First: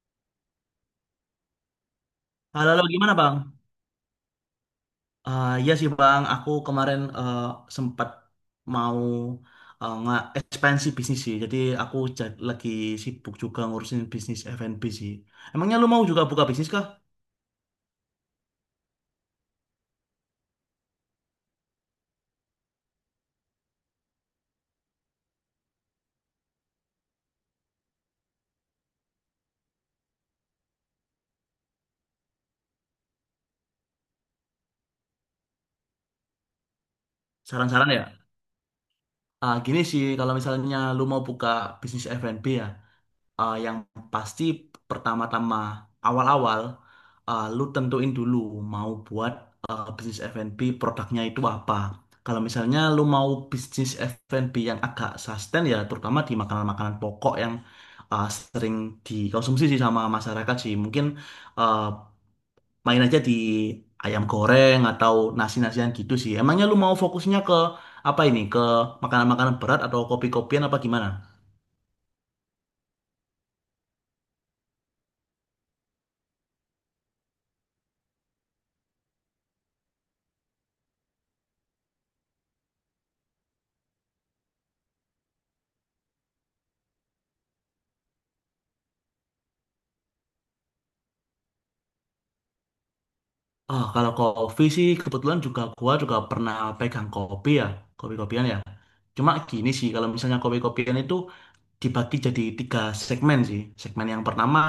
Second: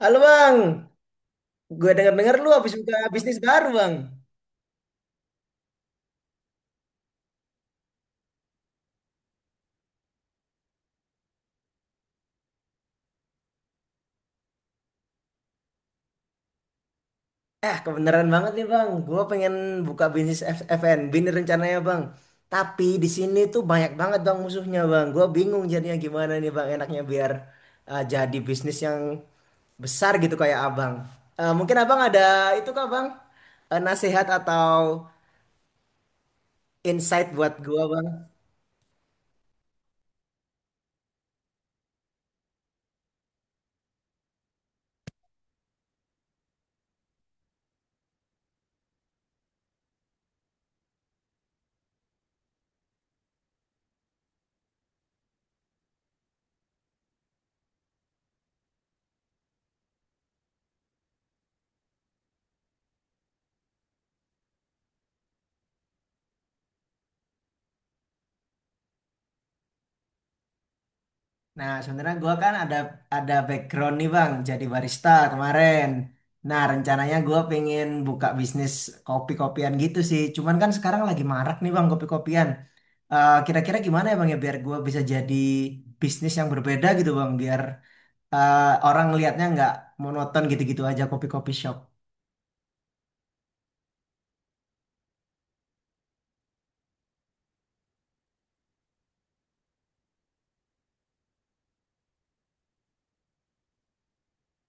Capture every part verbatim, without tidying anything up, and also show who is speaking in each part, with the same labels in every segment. Speaker 1: Halo bang, gue denger-denger lu
Speaker 2: Halo,
Speaker 1: habis
Speaker 2: halo,
Speaker 1: buka
Speaker 2: gimana Bang?
Speaker 1: bisnis baru bang.
Speaker 2: Eh ya sih Bang, aku kemarin eh, sempat mau eh, nge- ekspansi bisnis sih. Jadi aku ja- lagi sibuk juga ngurusin bisnis F and B sih. Emangnya lu mau juga buka bisnis kah?
Speaker 1: Eh kebenaran banget nih bang, gue pengen buka bisnis F- F&B nih rencananya bang. Tapi di sini tuh banyak banget bang musuhnya bang. Gue bingung jadinya gimana nih bang enaknya biar uh, jadi bisnis yang besar gitu kayak abang. Eh, mungkin abang ada itu kah bang? Eh, nasihat atau insight buat gue
Speaker 2: Saran-saran
Speaker 1: bang?
Speaker 2: ya? Ah, gini sih, kalau misalnya lu mau buka bisnis F and B ya, eh, yang pasti pertama-tama awal-awal eh, lu tentuin dulu mau buat eh, bisnis F and B produknya itu apa. Kalau misalnya lu mau bisnis F and B yang agak sustain ya terutama di makanan-makanan pokok yang eh, sering dikonsumsi sih sama masyarakat sih. Mungkin eh, main aja di ayam goreng atau nasi-nasian gitu sih. Emangnya lu mau fokusnya ke apa ini? Ke makanan-makanan berat atau kopi-kopian apa gimana?
Speaker 1: Nah, sebenarnya gua kan ada ada background nih Bang, jadi barista kemarin. Nah, rencananya gua pengen buka bisnis kopi-kopian gitu sih. Cuman kan sekarang lagi marak nih Bang kopi-kopian. Eh, Kira-kira gimana ya Bang ya biar gua bisa jadi bisnis yang berbeda gitu Bang, biar eh, orang lihatnya nggak monoton gitu-gitu aja kopi-kopi shop.
Speaker 2: Ah, kalau kopi sih kebetulan juga gua juga pernah pegang kopi ya, kopi-kopian ya. Cuma gini sih, kalau misalnya kopi-kopian itu dibagi jadi tiga segmen sih. Segmen yang pertama,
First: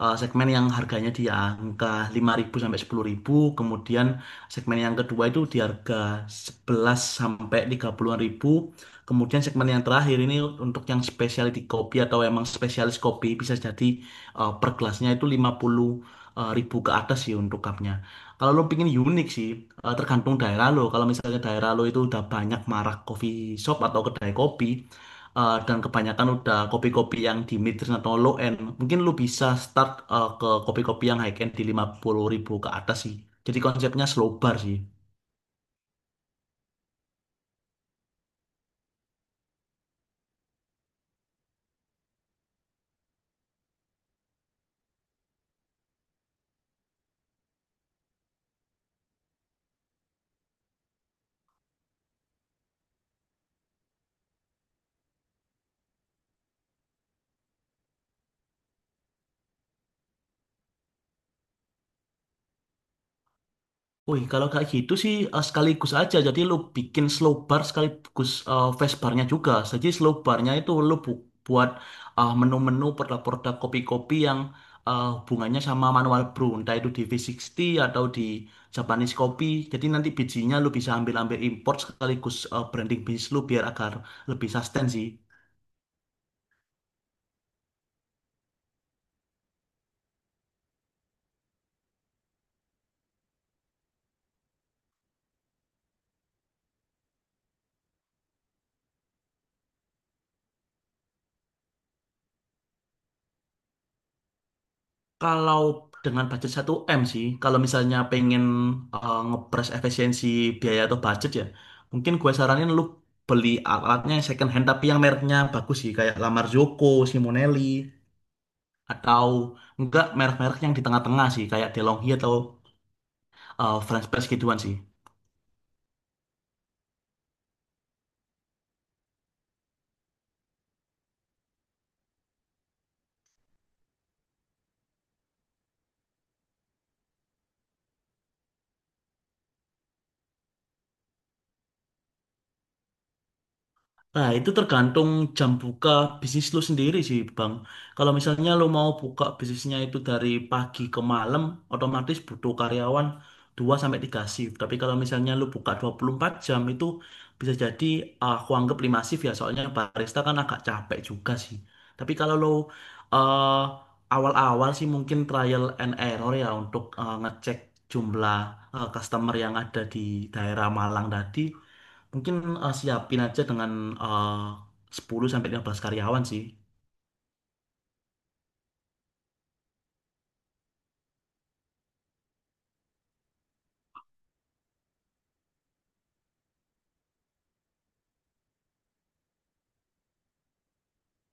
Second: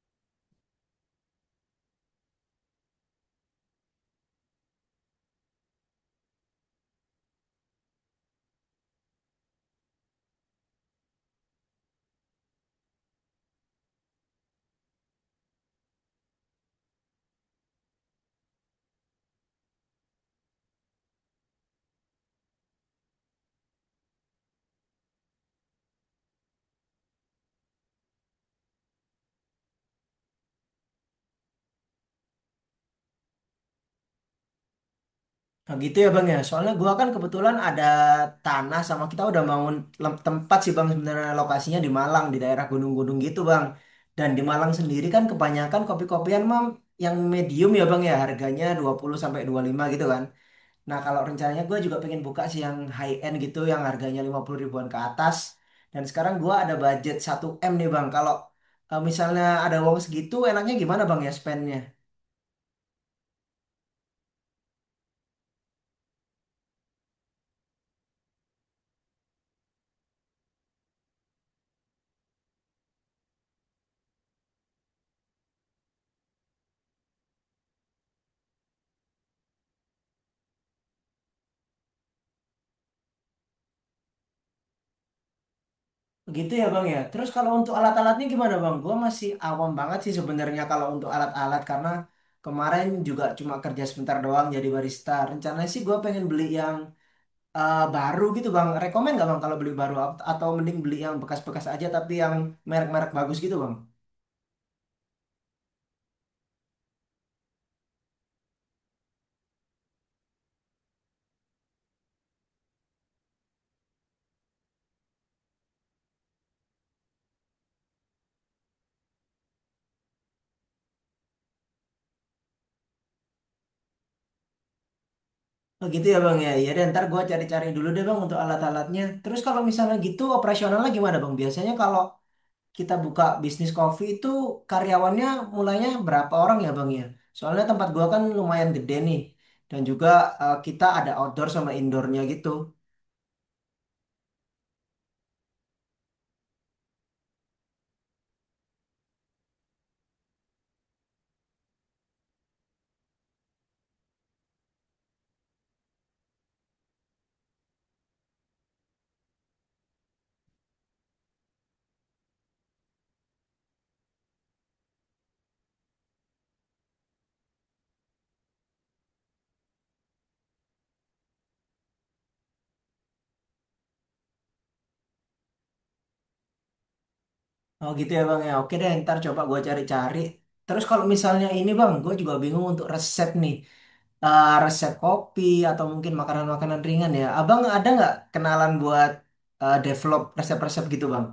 Speaker 2: eh, segmen yang harganya di angka lima ribu sampai sepuluh ribu kemudian segmen yang kedua itu di harga sebelas sampai tiga puluhan-an ribu. Kemudian segmen yang terakhir ini untuk yang specialty kopi atau emang spesialis kopi bisa jadi eh, per gelasnya itu lima puluh ribu ke atas sih untuk cupnya. Kalau lo pingin unik sih, eh, tergantung daerah lo. Kalau misalnya daerah lo itu udah banyak marak coffee shop atau kedai kopi, eh, dan kebanyakan udah kopi-kopi yang di mid-range atau low-end, mungkin lu bisa start eh, ke kopi-kopi yang high-end di lima puluh ribu ke atas sih. Jadi konsepnya slow bar sih.
Speaker 1: Nah, gitu ya Bang ya. Soalnya gua kan kebetulan ada tanah sama kita udah bangun lem- tempat sih Bang, sebenarnya lokasinya di Malang di daerah gunung-gunung gitu Bang. Dan di Malang sendiri kan kebanyakan kopi-kopian mam yang medium ya Bang ya, harganya dua puluh sampai dua puluh lima gitu kan. Nah, kalau rencananya gua juga pengen buka sih yang high end gitu, yang harganya lima puluh ribuan ke atas. Dan sekarang gua ada budget satu m nih Bang. Kalau eh, misalnya ada uang segitu enaknya gimana Bang ya spendnya?
Speaker 2: Wih, kalau kayak gitu sih eh, sekaligus aja. Jadi lu bikin slow bar sekaligus eh, fast barnya juga. Jadi slow barnya itu lu bu- buat eh, menu-menu produk-produk kopi-kopi yang eh, hubungannya sama manual brew. Entah itu di V sixty atau di Japanese Coffee. Jadi nanti bijinya lu bisa ambil-ambil import sekaligus eh, branding bisnis lu biar agar lebih sustain sih.
Speaker 1: Gitu ya Bang ya. Terus kalau untuk alat-alatnya gimana Bang? Gua masih awam banget sih sebenarnya kalau untuk alat-alat, karena kemarin juga cuma kerja sebentar doang jadi barista. Rencananya sih gua pengen beli yang eh, baru gitu Bang. Rekomen nggak Bang kalau beli baru, At- atau mending beli yang bekas-bekas aja tapi yang merek-merek bagus gitu Bang?
Speaker 2: Kalau dengan budget satu m sih, kalau misalnya pengen eh, ngepres efisiensi biaya atau budget ya, mungkin gue saranin lu beli alatnya yang second hand tapi yang mereknya bagus sih, kayak La Marzocco, Simonelli, atau enggak merek-merek yang di tengah-tengah sih, kayak DeLonghi atau eh, French Press gituan sih.
Speaker 1: Oh gitu ya Bang ya. Iya, dan ntar gua cari-cari dulu deh Bang untuk alat-alatnya. Terus kalau misalnya gitu operasionalnya gimana Bang? Biasanya kalau kita buka bisnis kopi itu karyawannya mulainya berapa orang ya Bang ya? Soalnya tempat gua kan lumayan gede nih. Dan juga eh, kita ada outdoor sama indoornya gitu.
Speaker 2: Nah, itu tergantung jam buka bisnis lu sendiri sih, Bang. Kalau misalnya lu mau buka bisnisnya itu dari pagi ke malam, otomatis butuh karyawan dua sampai tiga shift. Tapi kalau misalnya lu buka dua puluh empat jam itu bisa jadi aku anggap lima shift ya, soalnya barista kan agak capek juga sih. Tapi kalau lu eh, awal-awal sih mungkin trial and error ya untuk eh, ngecek jumlah eh, customer yang ada di daerah Malang tadi. Mungkin eh, siapin aja dengan eh, sepuluh sampai lima belas karyawan sih.
Speaker 1: Oh gitu ya Bang ya. Oke deh, ntar coba gua cari-cari. Terus kalau misalnya ini Bang, gua juga bingung untuk resep nih. Eh, resep kopi atau mungkin makanan-makanan ringan ya. Abang ada nggak kenalan buat eh, develop resep-resep gitu Bang?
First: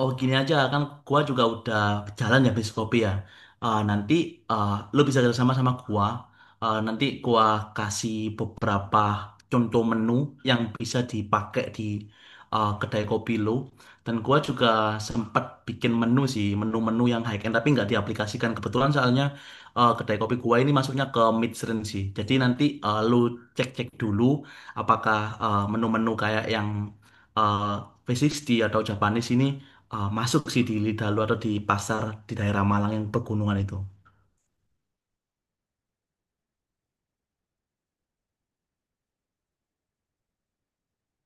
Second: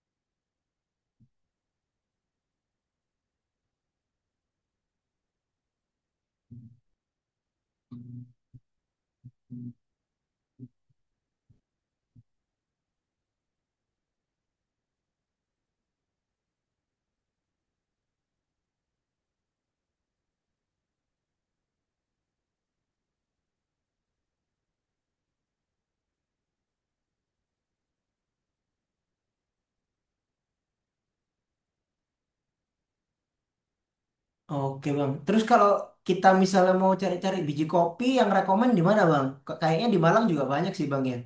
Speaker 2: Oh gini aja kan gua juga udah jalan ya bis kopi ya. Eh, nanti eh, lu bisa kerjasama sama gua. Eh, nanti gua kasih beberapa contoh menu yang bisa dipakai di eh, kedai kopi lu. Dan gua juga sempat bikin menu sih, menu-menu yang high end tapi nggak diaplikasikan. Kebetulan soalnya eh, kedai kopi gua ini masuknya ke mid range sih. Jadi nanti eh, lu cek-cek dulu apakah eh, menu-menu kayak yang eh, V sixty atau Japanese ini eh, masuk sih di Lidalu atau di pasar di daerah Malang yang pegunungan itu.
Speaker 1: Oke bang. Terus kalau kita misalnya mau cari-cari biji kopi yang rekomen di mana bang? K- Kayaknya di Malang juga banyak sih bang ya.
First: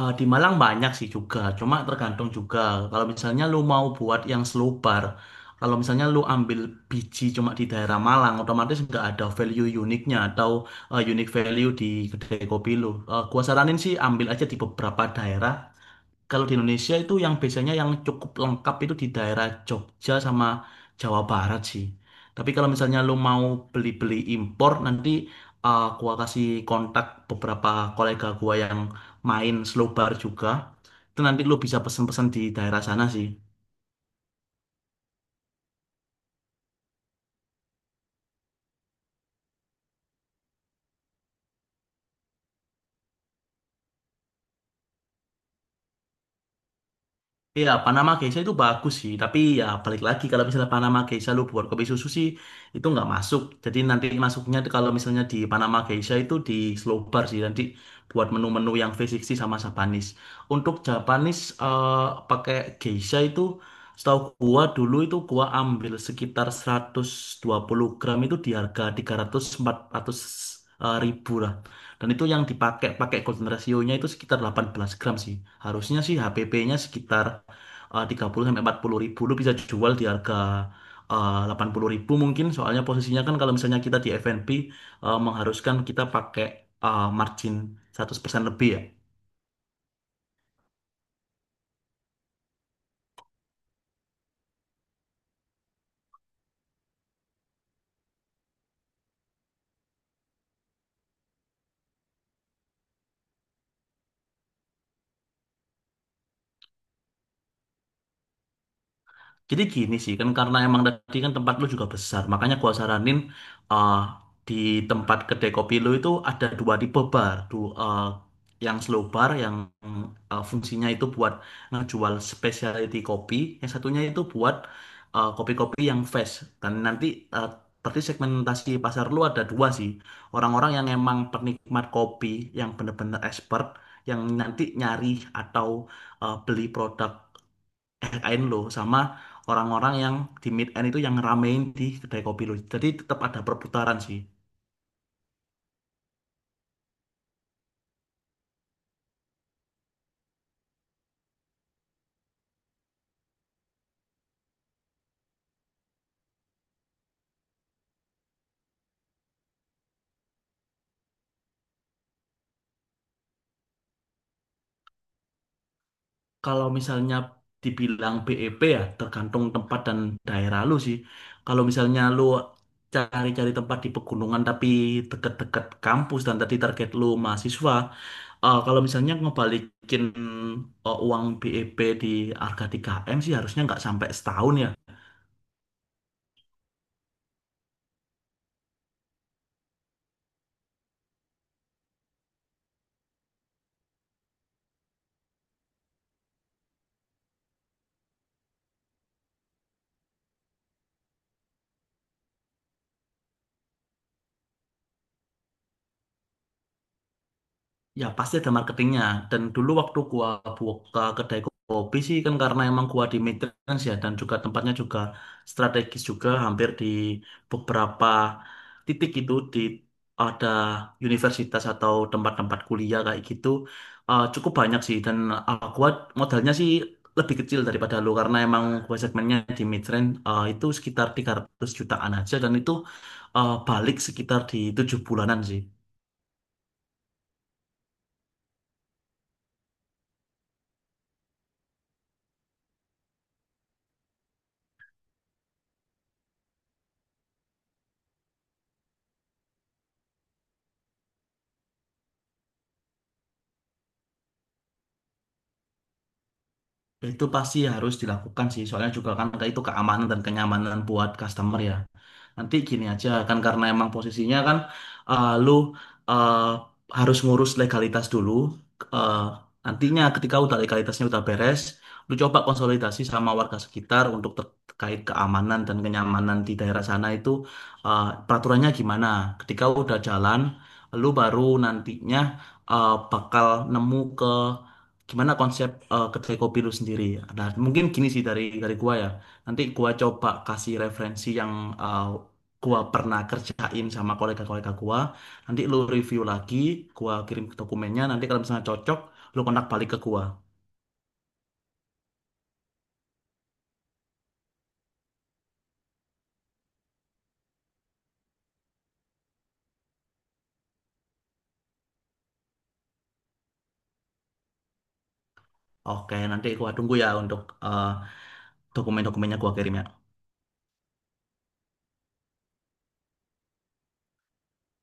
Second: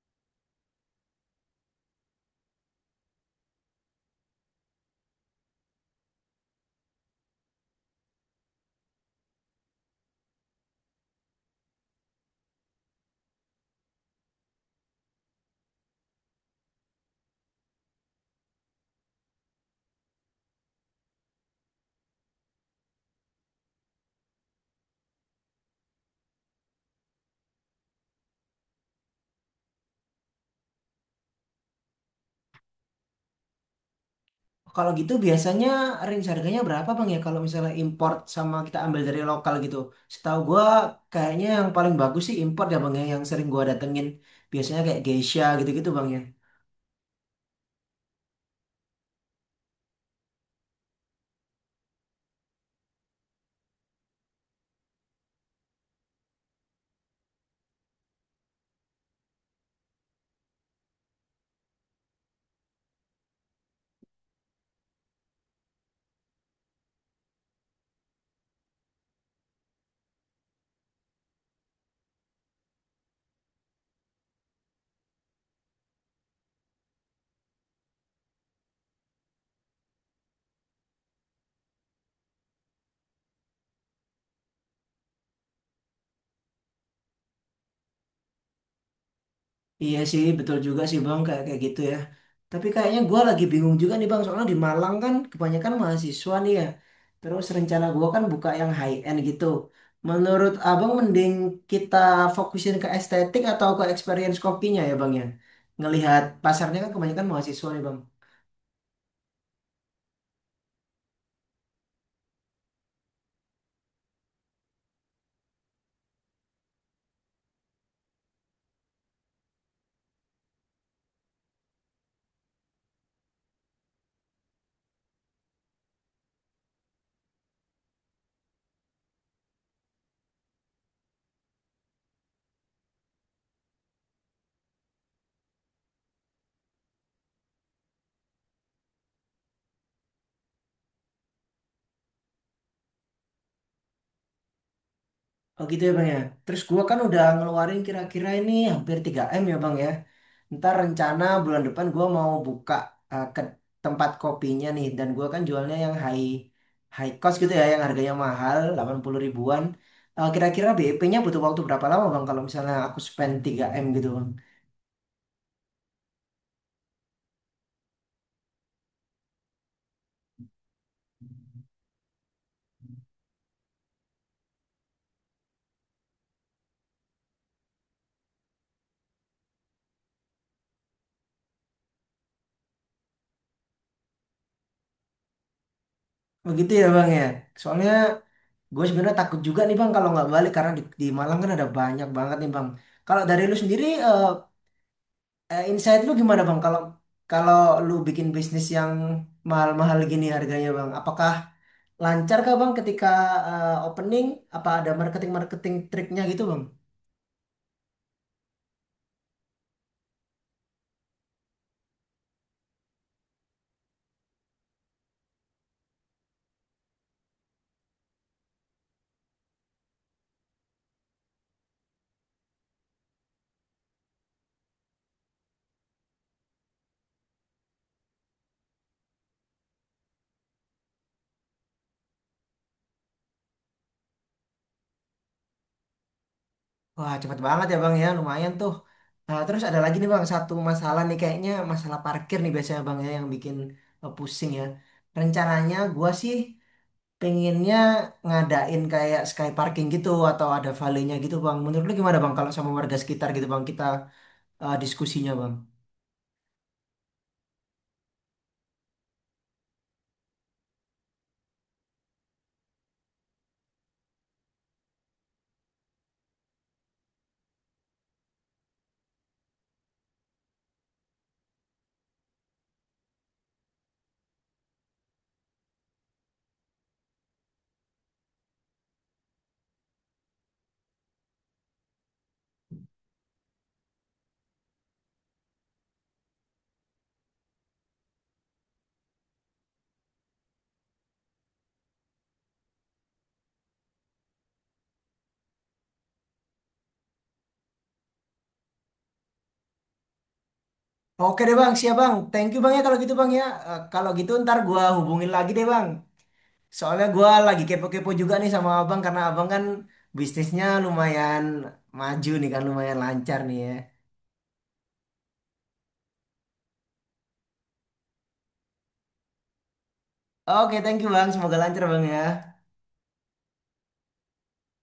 Speaker 2: Eh, di Malang banyak sih juga, cuma tergantung juga. Kalau misalnya lu mau buat yang selobar, kalau misalnya lu ambil biji cuma di daerah Malang, otomatis nggak ada value uniknya atau eh, unique value di kedai kopi lu. Eh, gua saranin sih ambil aja di beberapa daerah. Kalau di Indonesia itu yang biasanya yang cukup lengkap itu di daerah Jogja sama Jawa Barat sih. Tapi kalau misalnya lu mau beli-beli impor, nanti uh, gua kasih kontak beberapa kolega gua yang main slow bar juga. Itu nanti lu bisa pesen-pesen di daerah sana sih.
Speaker 1: Kalau gitu biasanya range harganya berapa bang ya? Kalau misalnya import sama kita ambil dari lokal gitu. Setahu gua kayaknya yang paling bagus sih import ya bang ya. Yang sering gua datengin. Biasanya kayak Geisha gitu-gitu bang ya.
Speaker 2: Iya, Panama Geisha itu bagus sih, tapi ya balik lagi kalau misalnya Panama Geisha lu buat kopi susu sih itu nggak masuk. Jadi nanti masuknya tuh kalau misalnya di Panama Geisha itu di slow bar sih nanti buat menu-menu yang V enam puluh sama Japanese. Untuk Japanese eh, pakai Geisha itu setahu gua dulu itu gua ambil sekitar seratus dua puluh gram itu di harga tiga ratus sampai empat ratus eh, ribu lah. Dan itu yang dipakai pakai golden ratio-nya itu sekitar delapan belas gram sih. Harusnya sih H P P-nya sekitar eh, tiga 30 sampai empat puluh ribu lu bisa jual di harga eh, delapan 80 ribu mungkin soalnya posisinya kan kalau misalnya kita di F and B eh, mengharuskan kita pakai eh, margin seratus persen lebih ya.
Speaker 1: Iya sih, betul juga sih Bang, kayak kayak gitu ya. Tapi kayaknya gua lagi bingung juga nih Bang, soalnya di Malang kan kebanyakan mahasiswa nih ya. Terus rencana gua kan buka yang high end gitu. Menurut Abang mending kita fokusin ke estetik atau ke experience kopinya ya Bang ya? Ngelihat pasarnya kan kebanyakan mahasiswa nih Bang.
Speaker 2: Jadi gini sih, kan karena emang tadi kan tempat lu juga besar, makanya gua saranin uh, di tempat kedai kopi lu itu ada dua tipe bar, dua, uh, yang slow bar yang uh, fungsinya itu buat ngejual specialty kopi, yang satunya itu buat uh, kopi-kopi yang fresh. Dan nanti uh, berarti segmentasi pasar lu ada dua sih, orang-orang yang emang penikmat kopi, yang bener-bener expert, yang nanti nyari atau uh, beli produk kain lo sama orang-orang yang di mid end itu yang ngeramein di kedai kopi lo. Jadi tetap ada perputaran sih.
Speaker 1: Oh gitu ya Bang ya. Terus gua kan udah ngeluarin kira-kira ini hampir tiga M ya Bang ya. Ntar rencana bulan depan gua mau buka eh, ke tempat kopinya nih, dan gua kan jualnya yang high high cost gitu ya, yang harganya mahal delapan puluh ribuan. Eh, kira-kira B E P-nya butuh waktu berapa lama Bang kalau misalnya aku spend tiga M gitu Bang.
Speaker 2: Kalau misalnya dibilang B E P ya tergantung tempat dan daerah lu sih. Kalau misalnya lu cari-cari tempat di pegunungan tapi deket-deket kampus dan tadi target lu mahasiswa, eh, kalau misalnya ngebalikin eh, uang B E P di harga tiga M sih harusnya nggak sampai setahun ya.
Speaker 1: Begitu ya Bang ya. Soalnya gue sebenarnya takut juga nih Bang kalau nggak balik, karena di, di Malang kan ada banyak banget nih Bang. Kalau dari lu sendiri eh, Eh, insight lu gimana bang? Kalau kalau lu bikin bisnis yang mahal-mahal gini harganya bang, apakah lancar kah bang ketika eh, opening? Apa ada marketing-marketing triknya gitu bang?
Speaker 2: Ya pasti ada marketingnya dan dulu waktu gua buka kedai kopi sih kan karena emang gua di maintenance ya dan juga tempatnya juga strategis juga hampir di beberapa titik itu di ada universitas atau tempat-tempat kuliah kayak gitu eh, cukup banyak sih dan eh, gua modalnya sih lebih kecil daripada lu karena emang gua segmennya di midrange eh, itu sekitar tiga ratus jutaan aja dan itu eh, balik sekitar di tujuh bulanan sih.
Speaker 1: Wah, cepet banget ya bang ya, lumayan tuh. Nah, terus ada lagi nih bang, satu masalah nih kayaknya masalah parkir nih biasanya bang ya yang bikin eh, pusing ya. Rencananya gua sih pengennya ngadain kayak sky parking gitu atau ada valenya gitu bang. Menurut lu gimana bang kalau sama warga sekitar gitu bang kita eh, diskusinya bang?
Speaker 2: Itu pasti harus dilakukan sih, soalnya juga kan itu keamanan dan kenyamanan buat customer ya. Nanti gini aja kan karena emang posisinya kan eh, lu eh, harus ngurus legalitas dulu. Eh, Nantinya ketika udah legalitasnya udah beres, lu coba konsolidasi sama warga sekitar untuk terkait keamanan dan kenyamanan di daerah sana itu eh, peraturannya gimana. Ketika udah jalan, lu baru nantinya eh, bakal nemu ke gimana konsep eh, kedai kopi lu sendiri. Nah, mungkin gini sih dari dari gua ya. Nanti gua coba kasih referensi yang eh, gua pernah kerjain sama kolega-kolega gua. Nanti lu review lagi, gua kirim dokumennya. Nanti kalau misalnya cocok, lu kontak balik ke gua.
Speaker 1: Oke deh bang, siap bang. Thank you bang ya kalau gitu bang ya. Eh, kalau gitu ntar gua hubungin lagi deh bang. Soalnya gua lagi kepo-kepo juga nih sama abang, karena abang kan bisnisnya lumayan maju nih kan, lumayan lancar nih ya.
Speaker 2: Oke, nanti gua tunggu ya untuk eh, dokumen-dokumennya gua kirim ya.
Speaker 1: Oke, thank you bang. Semoga lancar bang ya.